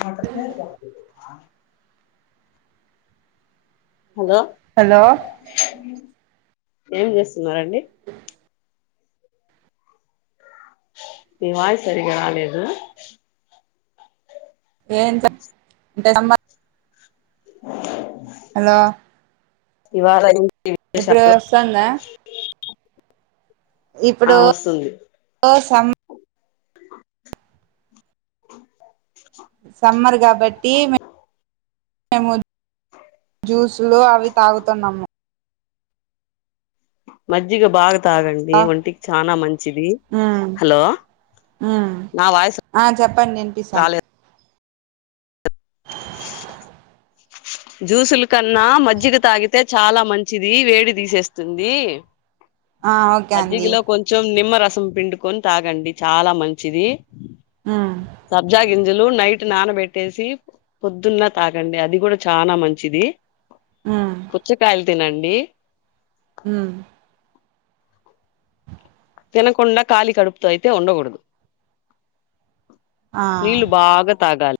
మాట hello hello ఏం చేస్తున్నారండి. మీ వాయిస్ సరిగా రాలేదు. ఏ అంటే [unintelligible] హలో! ఇవాళ ఈ ఇప్పుడు వస్తాందా? ఆ ఇప్పుడు వస్తుంది [inaudible] సమ్మర్ కాబట్టి మేమ్ ఏమొద్ జూస్ లో అవి తాగుతున్నాము. మజ్జిగ బాగ తాగండి ఒంటికి చాలా మంచిది ఉమ్ హలో ఉమ్ నా వాయిస్ ఆ చెప్పండి వినిపిస్తుంది రాలేదు. జ్యూసుల కన్నా మజ్జిగ తాగితే చాలా మంచిది. వేడి తీసేస్తుంది. ఆ ఓకే అండి మజ్జిగలో కొంచెం నిమ్మ రసం రసం పిండుకొని తాగండి చాలా మంచిది. ఉమ్ సబ్జా గింజలు నైట్ నానబెట్టేసి పొద్దున్న తాగండి అది కూడా చానా మంచిది. ఉమ్ పుచ్చకాయల్ తినండి. హ్మ్ తినకుండా కాలి కడుపుతో అయితే ఉండకూడదు. ఆ నీళ్ళు బాగా తాగాలి.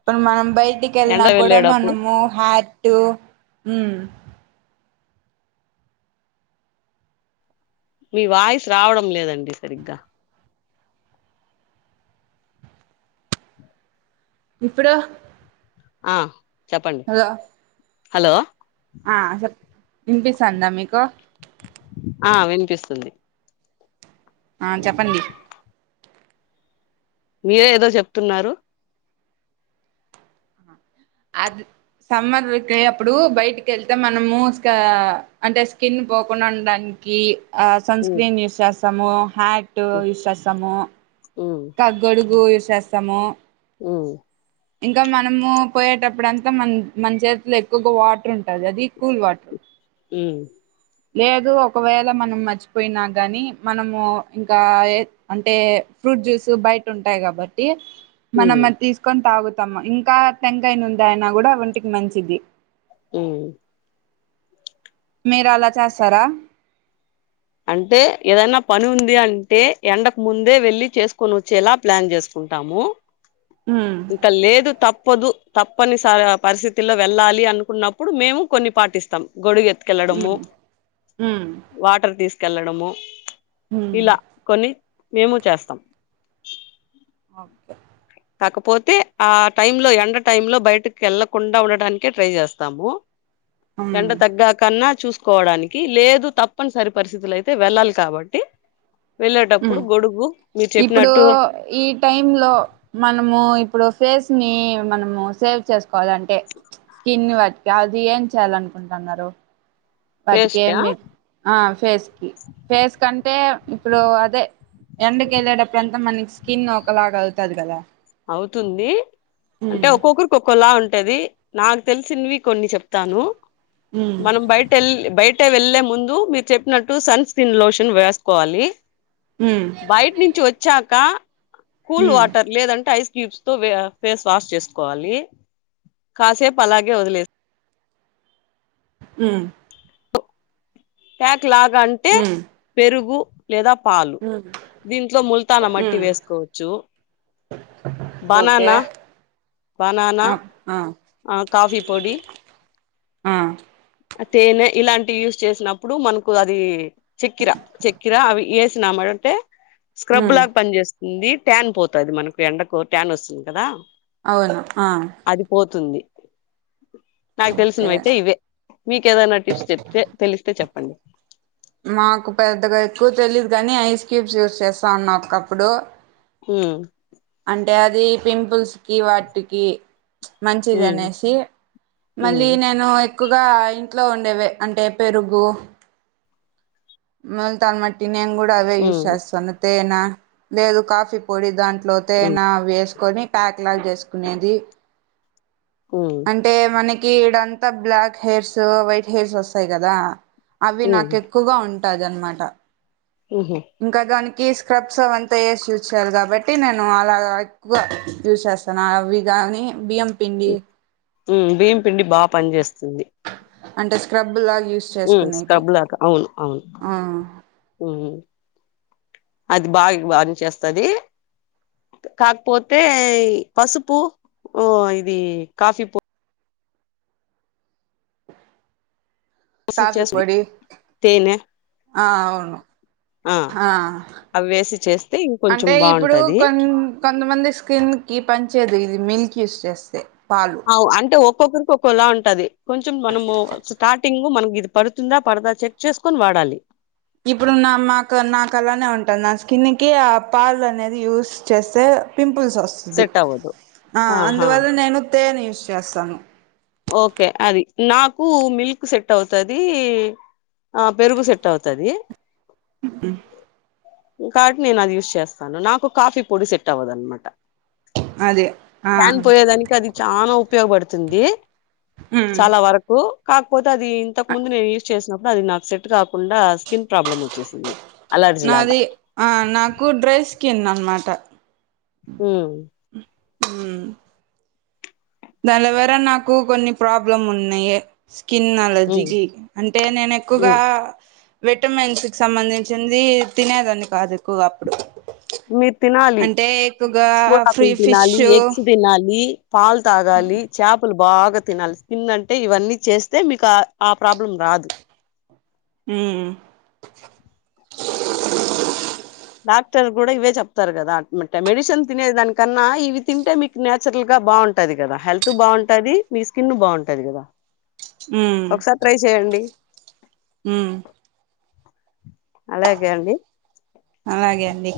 ఇప్పుడు మనం బయట్ బయటికి వెళ్ళిన ఎండ కూడా వెళ్ళేటప్పుడు మనము హయి టు హ్మ్ మీ వాయిస్ రావడం లేదండి సరిగ్గా. ఇప్పుడో ఆ చెప్పండి హలో! హలో! ఆ వినిపిస్తుందా మీకు? ఆ వినిపిస్తుంది. ఆ చెప్పండి? మీరే ఏదో చెప్తున్నారు? అది సమ్మర్కియప్పుడు బయటికి వెళ్తే మనము అంటే స్కిన్ పోకుండా ఉండడానికి. సన్ ఉమ్ స్క్రీమ్ యూజ్ చేస్తాం. స్థాము హ్యాట్ ఉమ్ యూజ్ చేస్తాము ఇంకా గొడుగు యూజ్ చేస్తాము తమో హ్మ్ ఇంకా మనము పోయేటప్పుడు అంతా మన మన చేతిలో ఎక్కువగా వాటర్ ఉంటది అది కూల్ వాటర్ హ్మ్ లేదు ఒకవేళ మనం మర్చిపోయినా గానీ మనము ఇంకా అంటే ఫ్రూట్ జ్యూస్ బయట ఉంటాయి కాబట్టి మనం ఉమ్ ఆది తీసుకొని తగు ఇంకా తెంగాయ ను ఉంది అయినా కూడా ఒంటికి మంచిది అ మీరు అలా చేస్తారా అంటే ఏదైనా పని ఉంది అంటే ఎండకు ముందే వెళ్లి చేసుకొని వచ్చేలా ప్లాన్ చేసుకుంటాము హ్మ్ ఇంకా లేదు తప్పదు తప్పనిసరీ పరిస్థితుల్లో వెళ్ళాలి అనుకున్నప్పుడు మేము కొన్ని పాటిస్తాం గొడుగెత్ తీసుకెళ్ళడము హ్మ్ హ్మ్ వాటర్ తీసు కెళ్ళడము హ్మ్ ఇలా కొన్ని మేము చేస్తాం ఓకే కాకపోతే ఆ టై లో ఎండ టై లో బయటకి వెళ్ళకుండా ఉండటనికే ట్రై చేస్తాము హ్మ్ ఎండ తగ్గా కన్నా చూస కోవడానికి లేదు తప్పనిసరి పరిస్థితులు అయితే వెళ్ళాలి కాబట్టి వెళ్ళేటప్పుడు గొడుగు మీరు ఇప్పుడు చెప్పినట్టు ఈ టైమ్ లో మనము ఇప్పుడు ఫేస్ ని మనము సేవ్ చేస్త కోవాలంటే స్కిన్ వాటి కి అది ఏం చేయాలనుకుంటున్నారు వాటికి ఫేస్కా ఏమి ఆ ఫేస్ కి ఫేస్ కంటే ఇప్పుడు అదే ఎండకి వెళ్ళేటప్పుడు అంతా మనకి స్కిన్ ఒకలాగ అవుతుంది కదా అవుతుంది అంటే హ్మ్ ఒక్కొక్కరుకి ఒక్కోలా ఉంటు ఉంటది నాకు తెలిసినవి కొన్ని చెప్తాను హ్మ్ మనం బయట వెళ్ల్ బయట అే వెళ్ళలే ముందు మీరు చెప్పినట్టు సన్ స్క్రీన్ లోషన్ వేసుకోవాలి హ్మ్ బయట నుంచి వచ్చాక కూల్ హ్మ్ వాటర్ లేదంటే ైస్ క్యూబ్స్ తో ఫేస్ వాష్ చేసుకోవాలి కాసేపు అలాగే వదిలే ఊ [inaudible] క్లాగ్ అంటే హ్మ్ పెరుగు లేదా పాలు హ్మ్ దీంట్లో ముల్తాన మట్టి హ్మ్ వేసుకోవచ్చు ఓకే బనానా బనానా ఆ ఆ ఆ కాఫీ పొడి ఆ తేనె ఇలాంటి యూస్ చేసినప్పుడు మనకు అది చక్కిర చక్కిర అవి వేసినామాటంటే స్క్రబ్ ఉమ్ లాగా పని చేస్త ఉంది ట్యాన్ పోతుంది మనకు ఎండకు ట్యాన్ వస్తుంది కదా అవును ఆ అది పోతుంది నాకు ఓకే తెలిసినవి అయితే ఇవే మీకేదన్నా టిప్స్ చెప్తే తెలిస్తే చెప్పండి మాకు పెద్దగా ఎక్కువ్ తెలీదు గాని ఐస్ క్యూబ్స్ యూజ్ చేస్తా ఉన్నా ఒకప్పుడు హు అంటే అది పింపుల్స్ కి వాటికి మంచిది ఉమ్ అనేసి మళ్ళీ ఉమ్ నేను ఎక్కువగా ఇంట్లో ఉండేవే అంటే పెరుగు ముల్తాన్మట్టి నేను కూడా అవే యూస్ ఉమ్ చేస్తాను తేన లేదు కాఫీ పొడి దాంట్లో లో తేనా వేసుకొని ప్యాక్ లాగా చేసుకునేది ఉమ్ అంటే మనక్ ఇడ అంతా బ్లాక్ హెయిర్స్ వైట్ హెయిర్స్ వస్తాయి కదా అవి ఉమ్ ఉమ్ నాకు ఎక్కువగా ఉన్ టాజనుమాట ఉహు ఇంకా దానిక్ ఈ స్క్రబ్స్ అవంతా ఏసి యూజ్ చేయాలి కాబట్టి నేను అలాగా ఎక్కువ యూజ్ చేస్తాను అవి కానీ బియ్యం పిండి హ్ బియ్యంపిండి బాగా పని చేస్తుంది అంటే స్క్రబ్ లాగ్ హ్ స్క్రబ్ లాగా అవును అవును ఆ అది బాగా బాగానే చేస్తది కాకపోతే పసుపు ఇది కాఫీ పౌ పొడి కాఫీ చేసి పొడి తేనె ఆ అవును ఆ అవి వేసి చేస్తే ఇంకొంచెం అంటే ఇప్పుడు బాగుంటది కోన్ కొంతమంది స్కిన్ కి పనిచేయదు ఇద్ ది మిల్క్ యజ్ చేస్తే పాలు అవు అంటే ఒక్కొక్కరికి ఒక్ కొలా ఉంటది కొంచం మనము స్టార్టింగ్ మనక్ ఇది పడుతుందా పడదా చెక్ చేసుకొని వాడాలి ఇప్పుడు నా మాకు నాకు అలానే ఉంటుంది అని నా స్కిన్ కి ఆ పాల్ అనేది యూస్ చేస్తే పింపుల్ పుల్స్ వస్తుంది సెట్ అవ్వదు ఆ ఆహా అందువల్ల నేను తేనె చేస్తాను ఓకే అది నాకు మిల్క్ సెట్ అవుతాది ఆ పెరుగు సెట్ అవుతది కాబటి నేను అది యూజ్ చేస్తాను నాకు కాఫీ పొడి సెట్ అవ్వదు అనమాట అదే ఆ క్యాన్ పోయేదానికి అది చాన ఉపయోగపడుతుంది తుంది ఉమ్ చాల వరకు ఆపోతే తది ఇంతకు ముందు నేను యూజ్ చేసిన అది నాకు సెట్ కాకుండా స్కిన్ ప్రాబ్లమ్ ఉంది నాది ఆ నాకు డ్రెస్ కిందనమాట హు హుమ్ దాని వెర నాకు కొన్ని ప్రాబ్లం ఉన్నాయ స్కిన్ ఉమ్ అలర్జీకి అంటే నేన్ ఎక్కువగా ఉమ్ విటమిన్స్ కి సంబంధించింది తినేదాన్ని కాదు ఎక్కువగా అప్పుడు మీర్ తినాలి అంటే ఎక్కువగా పపి ఫ్రీ ఫిష్ తీినాలి ఎగ్స్ తినాలి పాల్ తాగాలి చేపలు బాగ తినాలి స్కిన్ అంటే ఇవన్నీ చేస్తే మీకు ఆ ప్రాబ్లం రాదు మ్ డాక్టర్ కూడ ఇవే చెప్తారు కదా మెడిసెన్ తినేది దానికన్నా ఇవి తింటే మీకు నేచురల్ గా బాగుంటది కదా హెల్త్ బాగుంటది మీ స్కిన్ బాగుంటది కదా ఒకసారి ట్రై చెయండి హుమ్ అలాగె అండి అలాగే అండి